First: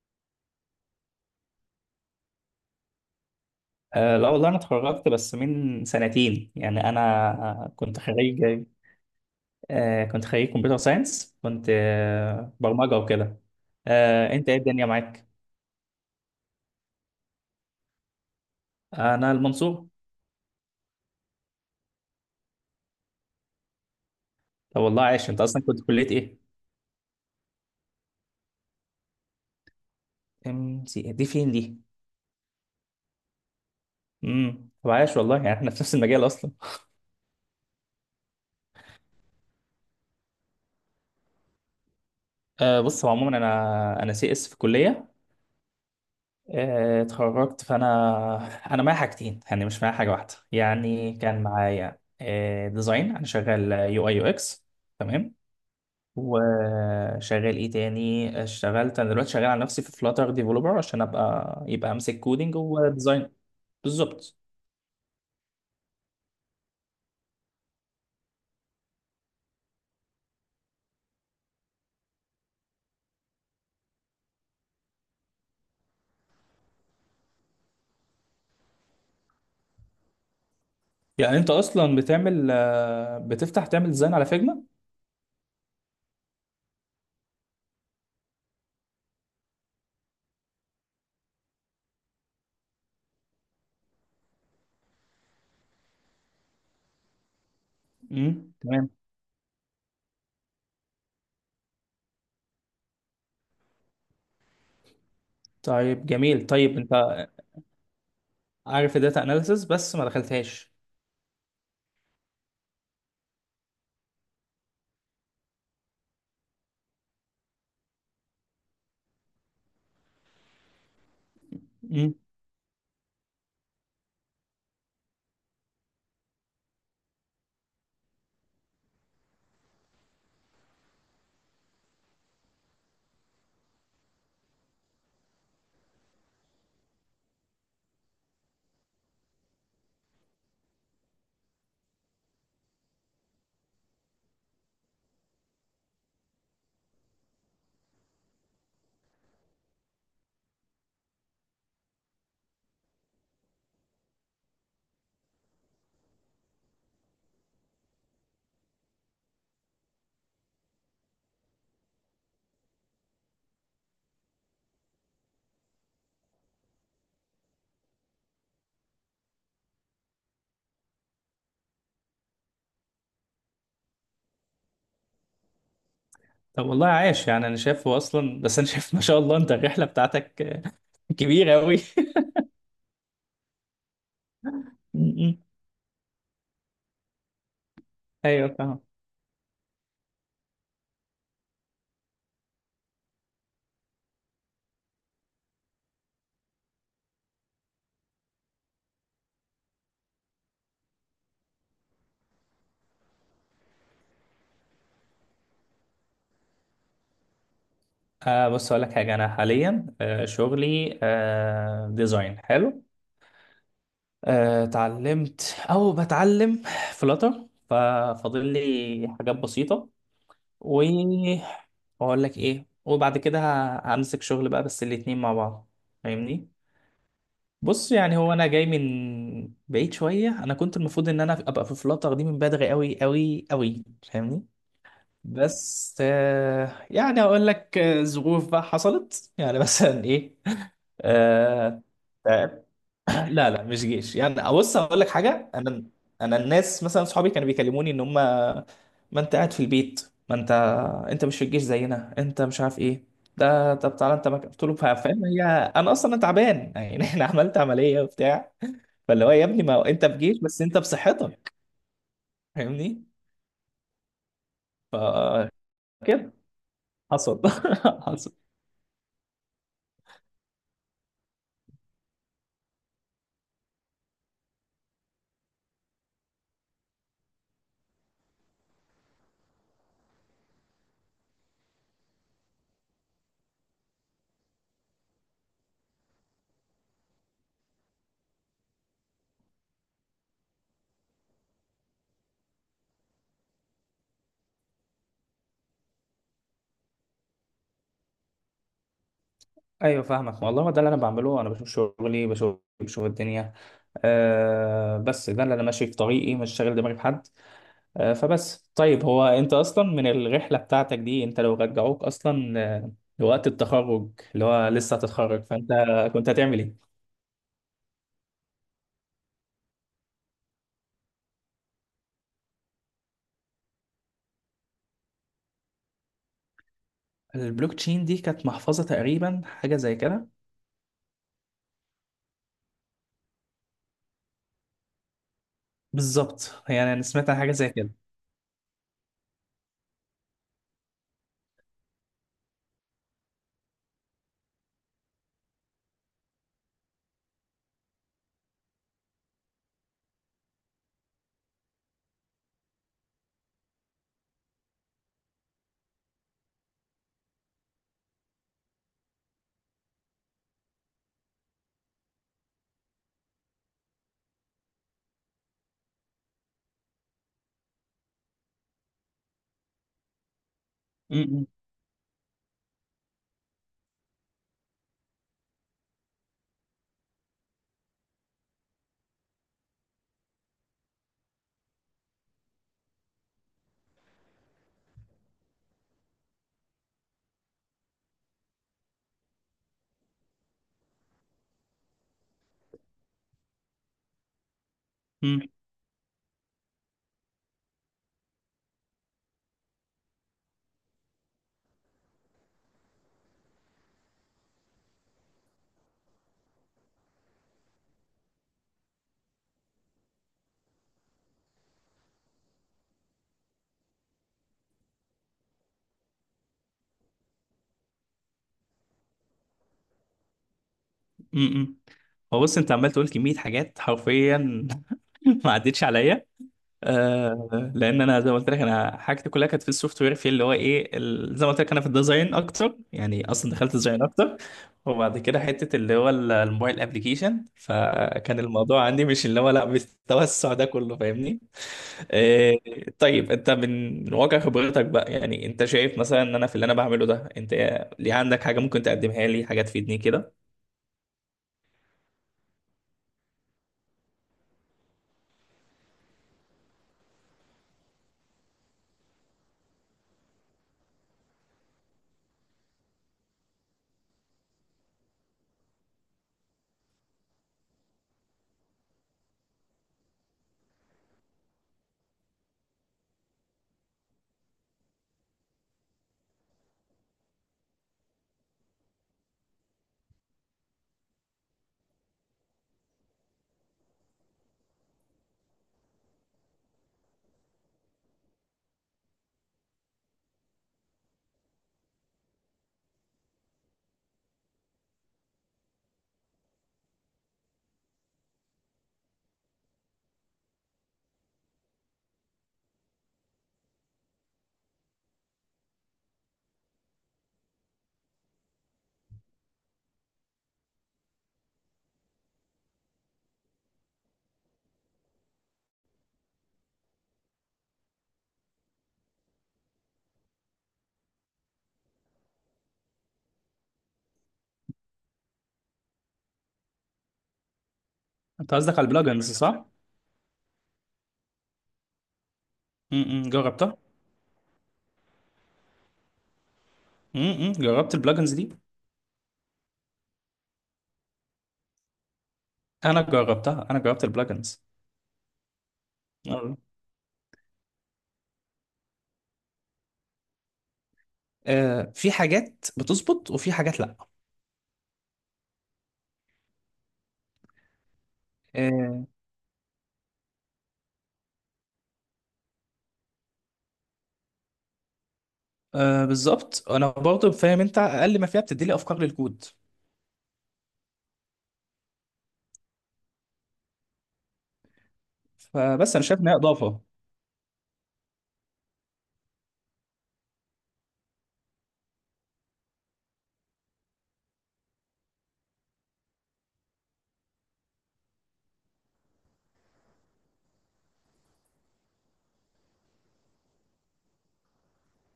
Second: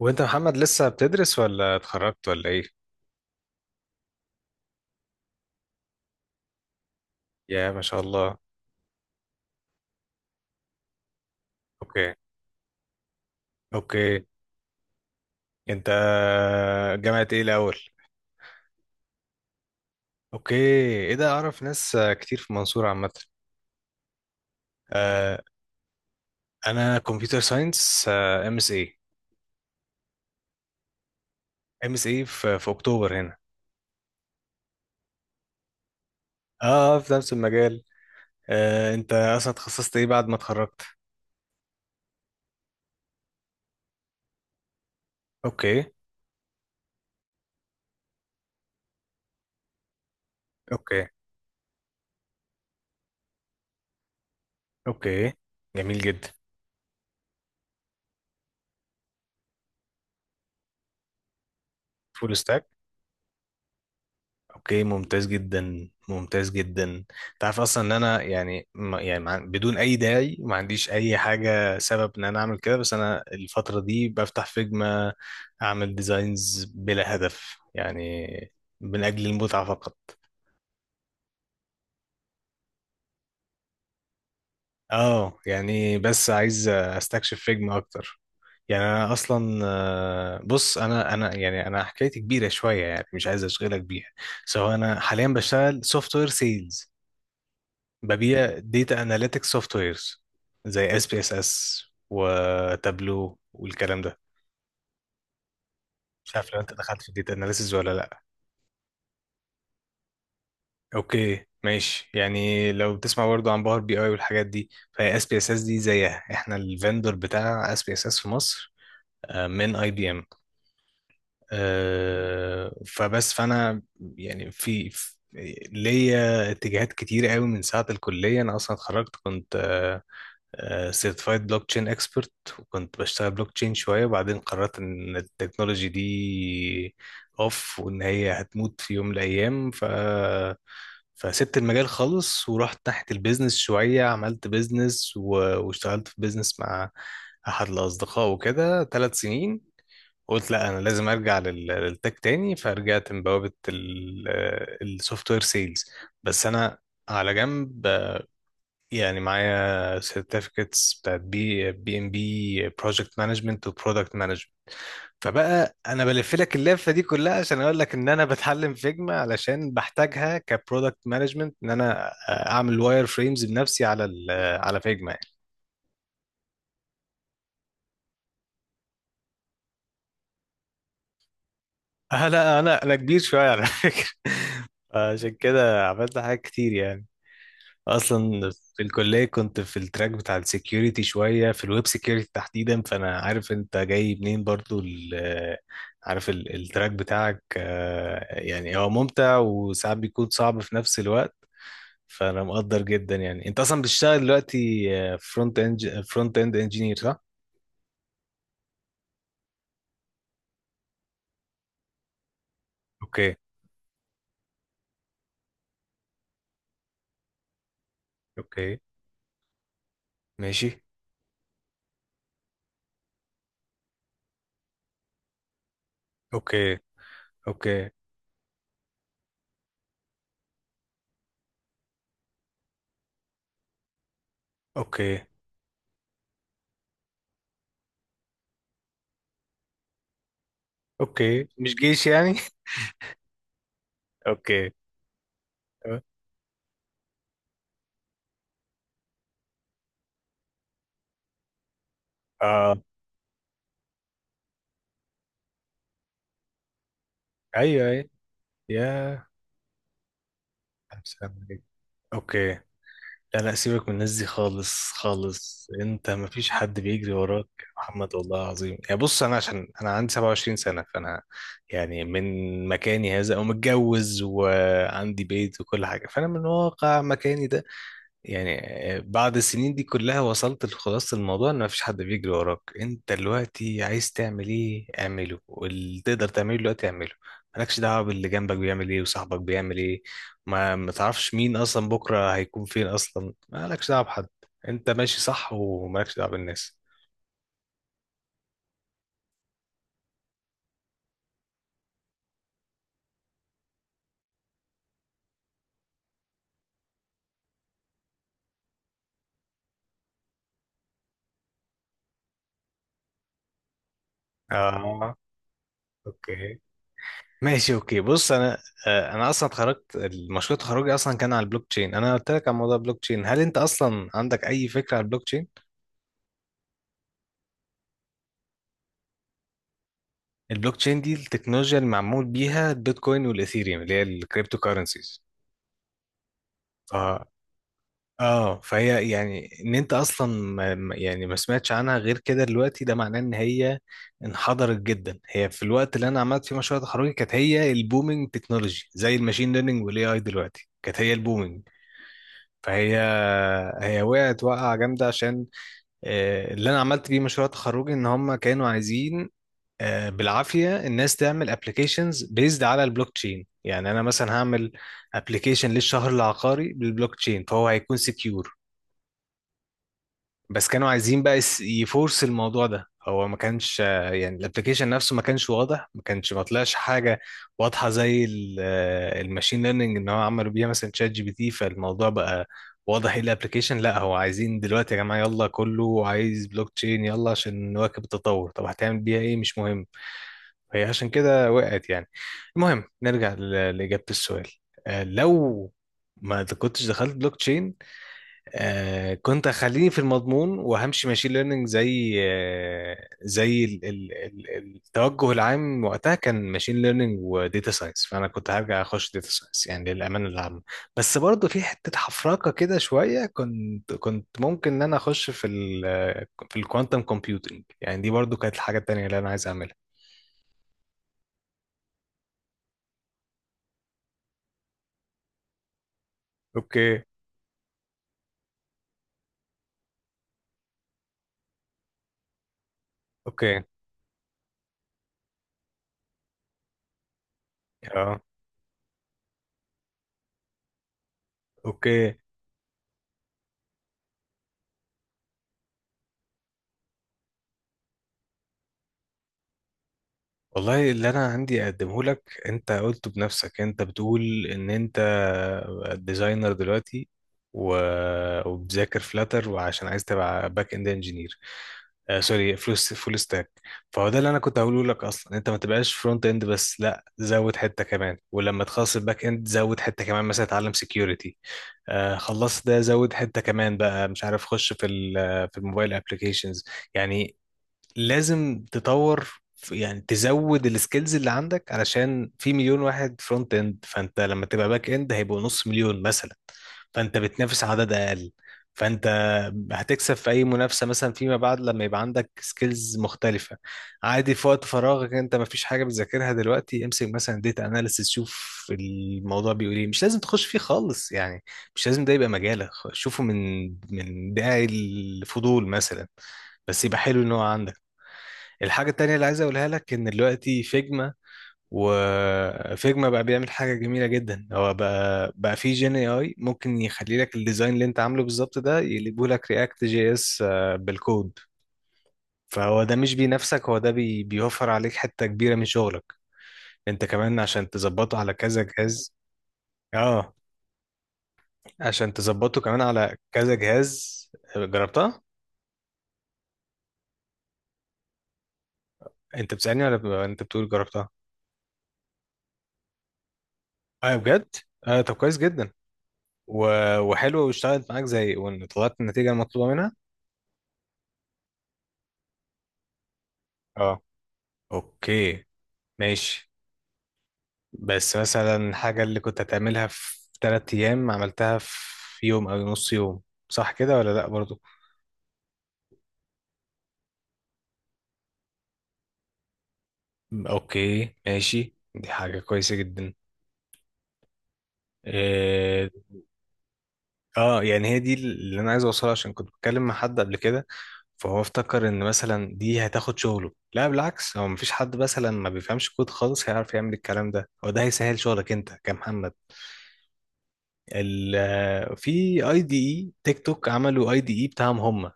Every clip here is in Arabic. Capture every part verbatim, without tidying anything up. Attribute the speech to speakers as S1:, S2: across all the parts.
S1: وانت محمد لسه بتدرس ولا اتخرجت ولا ايه؟
S2: آه لا والله، انا اتخرجت بس من سنتين. يعني
S1: يا
S2: انا
S1: ما
S2: كنت
S1: شاء الله.
S2: خريج. آه، كنت خريج كمبيوتر ساينس. كنت
S1: اوكي.
S2: آه برمجة وكده.
S1: اوكي.
S2: آه، انت ايه الدنيا معاك؟
S1: انت جامعة ايه الاول؟
S2: انا المنصور.
S1: اوكي. ايه ده، اعرف ناس كتير في المنصورة عامة.
S2: طب والله عايش،
S1: آه،
S2: انت اصلا كنت كلية ايه؟
S1: انا كمبيوتر ساينس. ام اس اي.
S2: ام سي إيه؟ دي فين دي؟
S1: ام اس اي في في اكتوبر هنا.
S2: امم طب عايش والله، يعني احنا في نفس المجال اصلا.
S1: اه، في نفس المجال. آه، انت اصلا اتخصصت ايه بعد ما اتخرجت؟
S2: آه، بص، هو عموما انا انا سي اس في الكليه.
S1: اوكي.
S2: آه اتخرجت، فانا انا معايا حاجتين، يعني مش معايا حاجه واحده.
S1: اوكي.
S2: يعني كان معايا آه ديزاين، انا شغال يو اي يو اكس.
S1: اوكي.
S2: تمام.
S1: جميل جدا.
S2: وشغال ايه تاني؟ اشتغلت انا دلوقتي شغال على نفسي في فلاتر ديفلوبر، عشان ابقى يبقى امسك
S1: فول
S2: كودينج
S1: ستاك.
S2: وديزاين. بالظبط.
S1: اوكي، ممتاز جدا ممتاز جدا. انت عارف اصلا ان انا يعني ما- يعني مع- بدون اي داعي ما عنديش اي حاجه سبب ان انا اعمل كده، بس انا الفتره دي بفتح فيجما، اعمل ديزاينز بلا هدف يعني، من اجل المتعه فقط.
S2: يعني انت اصلا بتعمل آه، بتفتح تعمل ديزاين على فيجما؟
S1: اه يعني بس عايز استكشف فيجما اكتر. يعني انا اصلا آه، بص انا انا يعني انا حكايتي كبيره شويه يعني، مش عايز اشغلك بيها. سو انا حاليا بشتغل سوفت وير سيلز،
S2: امم
S1: ببيع
S2: تمام.
S1: ديتا اناليتكس سوفت ويرز زي اس بي اس اس وتابلو والكلام ده.
S2: طيب
S1: مش
S2: جميل،
S1: عارف لو انت
S2: طيب انت.
S1: دخلت في الديتا اناليسز ولا لا.
S2: عارف الداتا اناليسز، بس ما دخلتهاش.
S1: اوكي ماشي، يعني لو بتسمع برضه عن باور بي اي والحاجات دي، فهي اس بي اس اس دي زيها، احنا الفندور بتاع اس بي اس اس في مصر، آه، من اي بي ام.
S2: امم.
S1: فبس فانا يعني في في- ليا اتجاهات كتير قوي من ساعة الكلية. أنا أصلا اتخرجت كنت آه، سيرتيفايد بلوك تشين اكسبرت، وكنت بشتغل بلوك تشين شويه، وبعدين قررت ان التكنولوجي دي اوف وان، هي هتموت في يوم من الايام. ف فسبت المجال خالص ورحت ناحيه البيزنس شويه، عملت بيزنس و... واشتغلت في بيزنس مع احد الاصدقاء وكده ثلاث سنين. قلت لا انا لازم ارجع لل... للتك تاني، فرجعت من بوابه السوفت وير سيلز. بس انا على جنب، يعني معايا certificates بتاعت بي بي ام بي، بروجكت مانجمنت وبرودكت مانجمنت. فبقى انا بلف لك اللفه دي كلها عشان اقول لك ان انا بتعلم فيجما علشان بحتاجها كبرودكت مانجمنت، ان انا آه، اعمل واير فريمز بنفسي على ال آه، على فيجما يعني.
S2: طب والله عاش، يعني انا شايفه اصلا. بس انا شايف ما شاء الله، انت الرحله بتاعتك آه، كبيره قوي.
S1: أه لا انا انا كبير شويه على فكره عشان كده عملت حاجات كتير يعني،
S2: ايوه
S1: اصلا
S2: فاهم.
S1: في الكليه كنت في التراك بتاع السكيورتي شويه، في الويب سكيورتي تحديدا. فانا عارف انت جاي منين برضو ال- آه، عارف ال- التراك بتاعك، آه، يعني هو ممتع وساعات بيكون صعب في نفس الوقت. فانا مقدر جدا. يعني انت اصلا بتشتغل دلوقتي فرونت اند فرونت اند انجينير صح؟
S2: آه، بص، اقول لك حاجه. انا حاليا آه شغلي آه ديزاين حلو.
S1: اوكي.
S2: آه، اتعلمت او بتعلم فلاتر، ففاضل
S1: اوكي
S2: لي حاجات بسيطة.
S1: ماشي.
S2: واقول لك ايه، وبعد كده ه- همسك شغل بقى، بس الاتنين مع بعض. فاهمني.
S1: اوكي. اوكي.
S2: بص يعني هو انا جاي من بعيد شوية، انا كنت المفروض ان انا ابقى في فلاتر دي من بدري قوي قوي قوي. فاهمني.
S1: اوكي.
S2: بس آه، يعني اقول لك آه، ظروف بقى حصلت يعني مثلا ايه.
S1: اوكي مش
S2: آه،
S1: جيش يعني.
S2: لا لا، مش جيش يعني.
S1: اوكي.
S2: بص، هقول لك حاجه انا انا الناس مثلا صحابي كانوا بيكلموني ان هم ما انت قاعد في البيت، ما انت انت مش في الجيش زينا، انت مش
S1: اه.
S2: عارف ايه. ده طب تعالى، انت مك... قلت له فا- فاهم هي. انا اصلا أنا تعبان يعني انا عملت
S1: ايوه
S2: عمليه
S1: ايوه
S2: وبتاع. فاللي
S1: يا
S2: هو، يا ابني ما هو انت في جيش بس انت
S1: سلام
S2: بصحتك.
S1: عليكم. اوكي.
S2: فاهمني.
S1: لا لا سيبك من الناس دي، خالص
S2: ف
S1: خالص، انت
S2: كده
S1: مفيش حد بيجري
S2: حصل.
S1: وراك يا محمد
S2: حصل.
S1: والله العظيم يعني. بص انا عشان انا عندي سبعة وعشرين سنة، فانا يعني من مكاني هذا ومتجوز وعندي بيت وكل حاجة، فانا من واقع مكاني ده، يعني بعد السنين دي كلها، وصلت لخلاصة الموضوع ان مفيش حد بيجري وراك. انت دلوقتي عايز تعمل ايه اعمله، واللي تقدر تعمله دلوقتي اعمله. مالكش دعوة باللي جنبك بيعمل ايه وصاحبك بيعمل ايه. ما ما تعرفش مين اصلا بكرة هيكون فين اصلا، مالكش دعوة بحد. انت ماشي صح ومالكش دعوة بالناس.
S2: ايوه فاهمك والله، ده اللي انا بعمله، انا بشوف شغلي، بشوف بشوف الدنيا. أه بس ده اللي انا ماشي في طريقي، مش شاغل دماغي بحد. آه، فبس طيب، هو انت اصلا من الرحله بتاعتك دي، انت لو رجعوك اصلا آه، لوقت التخرج اللي هو لسه
S1: اه.
S2: هتتخرج، فانت كنت هتعمل
S1: اوكي
S2: ايه؟
S1: ماشي، اوكي بص انا، آه، انا اصلا اتخرجت، المشروع تخرجي اصلا كان على البلوك تشين. انا قلت لك على موضوع البلوك تشين، هل انت اصلا عندك اي فكرة على البلوك تشين؟
S2: البلوك تشين دي كانت محفظه تقريبا، حاجه زي كده.
S1: البلوك تشين دي التكنولوجيا اللي معمول بيها البيتكوين والاثيريوم اللي هي الكريبتو كارنسيز.
S2: بالظبط، يعني
S1: ف...
S2: انا سمعت عن حاجه زي كده.
S1: اه فهي يعني ان انت اصلا ما ما- يعني ما سمعتش عنها غير كده دلوقتي، ده معناه ان هي انحدرت جدا. هي في الوقت اللي انا عملت فيه مشروع تخرجي كانت هي البومينج تكنولوجي زي الماشين ليرنينج، والاي اي دلوقتي كانت هي البومينج. فهي، هي وقعت وقعة جامدة عشان آه، اللي انا عملت بيه مشروع تخرجي ان هم كانوا عايزين آه، بالعافيه الناس تعمل ابلكيشنز بيزد على البلوك تشين. يعني انا مثلا هعمل ابلكيشن للشهر العقاري بالبلوك تشين، فهو هيكون سكيور. بس كانوا
S2: م-
S1: عايزين بقى
S2: م-
S1: يس- يفورس الموضوع ده. هو ما كانش آه، يعني الابلكيشن نفسه ما كانش واضح، ما كانش ما طلعش حاجه واضحه زي الماشين ليرنينج ان هو عملوا بيها مثلا شات جي بي تي. فالموضوع بقى واضح ايه الابلكيشن. لا هو عايزين دلوقتي يا جماعه يلا كله عايز بلوك تشين يلا عشان نواكب التطور، طب هتعمل بيها ايه؟ مش مهم. فهي عشان كده وقعت يعني. المهم نرجع ل- لإجابة السؤال. آه،
S2: م-
S1: لو ما د- كنتش دخلت بلوك تشين، آه، كنت هخليني في المضمون وهمشي ماشين ليرنينج، زي آه، زي ال- ال- ال- التوجه العام وقتها كان ماشين ليرنينج وديتا ساينس، فانا كنت هرجع اخش ديتا ساينس يعني للامانه العامه. بس برضه في حته حفرقه كده شويه، كنت كنت ممكن ان انا اخش في ال في الكوانتم كومبيوتنج، يعني دي برضه كانت الحاجه التانيه اللي انا عايز اعملها.
S2: م- م. هو بص، انت عمال تقول كميه حاجات حرفيا ما عدتش عليا.
S1: اوكي.
S2: آه لان انا زي ما قلت لك، انا حاجتي كلها كانت في السوفت وير في اللي هو ايه ال- زي ما قلت لك انا في الديزاين اكتر يعني، اصلا
S1: اوكي.
S2: دخلت ديزاين اكتر. وبعد كده حته اللي هو ال- الموبايل ابلكيشن،
S1: اه.
S2: فكان الموضوع عندي مش اللي هو لا بالتوسع ده كله، فاهمني.
S1: اوكي.
S2: آه. طيب، انت من من واقع خبرتك بقى، يعني انت شايف مثلا ان انا في اللي انا بعمله ده، انت ليه عندك حاجه ممكن تقدمها لي، حاجه تفيدني كده.
S1: والله اللي انا عندي اقدمه لك، انت قلته بنفسك، انت بتقول ان انت ديزاينر دلوقتي و... وبذاكر فلاتر وعشان عايز تبقى باك اند انجينير، آه سوري، فول فول ستاك. فهو ده اللي انا كنت هقوله لك، اصلا انت ما تبقاش فرونت اند بس، لا زود حته كمان. ولما تخلص الباك اند زود حته كمان مثلا اتعلم سكيورتي. آه خلصت ده، زود حته كمان بقى، مش عارف، خش في ال- في الموبايل ابلكيشنز يعني. لازم تطور في- يعني تزود السكيلز اللي عندك، علشان في مليون واحد فرونت اند، فانت لما تبقى باك اند هيبقوا نص مليون مثلا، فانت بتنافس عدد اقل، فانت هتكسب في اي منافسه مثلا فيما بعد لما يبقى عندك سكيلز مختلفه. عادي في وقت فراغك انت ما فيش حاجه بتذاكرها دلوقتي، امسك مثلا ديتا اناليسيس، شوف الموضوع بيقول ايه. مش لازم تخش فيه خالص يعني، مش لازم ده يبقى مجالك، خ- شوفه من من داعي الفضول مثلا، بس يبقى حلو ان هو عندك. الحاجة التانية اللي عايز أقولها لك، إن دلوقتي فيجما، وفيجما بقى بيعمل حاجة جميلة جدا، هو بقى بقى في جين اي اي ممكن يخلي لك الديزاين اللي انت عامله بالظبط ده يقلبه لك رياكت جي اس بالكود. فهو ده مش بينافسك، هو ده بي بيوفر عليك حتة كبيرة من شغلك انت كمان عشان تظبطه على
S2: انت
S1: كذا
S2: قصدك على
S1: جهاز.
S2: البلجنز، صح؟
S1: اه عشان تظبطه كمان على
S2: م- م،
S1: كذا
S2: جربتها.
S1: جهاز. جربتها؟
S2: م- م، جربت البلجنز دي.
S1: انت بتسألني ولا ب- انت بتقول جربتها؟
S2: انا جربتها، انا جربت
S1: اه بجد؟
S2: البلجنز.
S1: اه طب كويس جدا.
S2: آه.
S1: و- وحلوة، واشتغلت معاك زي وان؟ طلعت النتيجة المطلوبة منها؟
S2: آه، في حاجات بتظبط وفي حاجات
S1: اه.
S2: لا.
S1: اوكي ماشي. بس مثلا الحاجة
S2: آه،
S1: اللي كنت هتعملها في تلات ايام، عملتها في يوم او نص يوم، صح كده ولا لا برضو؟
S2: آه، بالظبط، انا برضه فاهم، انت اقل ما فيها بتدي لي افكار للكود.
S1: اوكي ماشي، دي حاجة كويسة جدا. اه.
S2: فبس انا شايف ان هي اضافه.
S1: آه، يعني هي دي اللي انا عايز اوصلها، عشان كنت بتكلم مع حد قبل كده، فهو افتكر ان مثلا دي هتاخد شغله. لا بالعكس، هو مفيش حد مثلا ما بيفهمش كود خالص هيعرف يعمل الكلام ده. هو ده هيسهل شغلك انت كمحمد. ال في اي دي اي تيك توك عملوا اي دي اي بتاعهم هم،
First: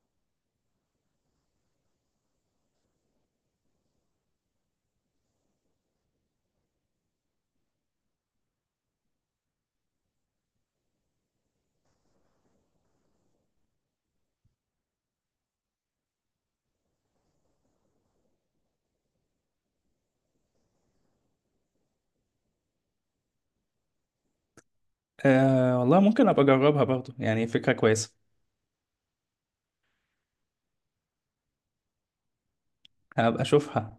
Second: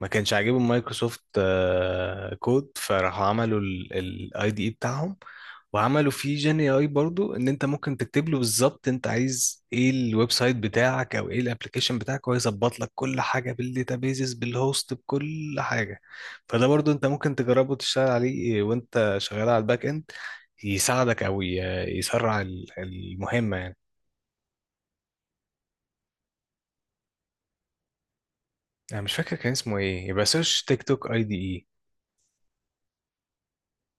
S1: ما كانش عاجبهم مايكروسوفت آه، كود، فراحوا عملوا الاي دي اي بتاعهم وعملوا فيه جين اي برضو، ان انت ممكن تكتب له بالظبط انت عايز ايه الويب سايت بتاعك او ايه الابلكيشن بتاعك، وهو يظبط لك كل حاجه بالداتابيزز بالهوست بكل حاجه. فده برضو انت ممكن تجربه تشتغل عليه، وانت شغال على الباك اند يساعدك او ي- يسرع ال- المهمه يعني.
S2: آه، والله ممكن ابقى اجربها برضه، يعني فكره كويسه.
S1: انا مش فاكر كان اسمه ايه، يبقى سيرش تيك توك اي دي اي.
S2: هبقى اشوفها،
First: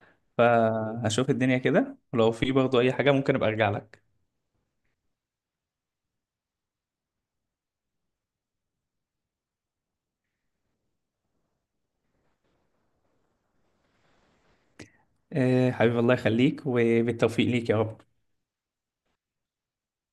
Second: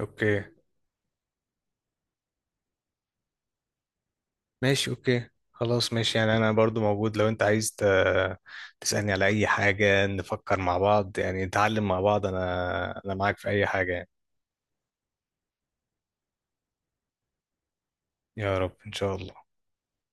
S1: اوكي
S2: فهشوف الدنيا كده، ولو في برضه اي حاجه ممكن ابقى ارجع لك.
S1: ماشي، اوكي خلاص ماشي، يعني انا برضو موجود، لو انت عايز ت... تسألني على اي حاجة نفكر مع بعض، يعني نتعلم مع بعض، انا انا معاك في اي حاجة يعني.
S2: آه، حبيبي الله يخليك وبالتوفيق ليك يا رب.
S1: يا رب ان شاء الله.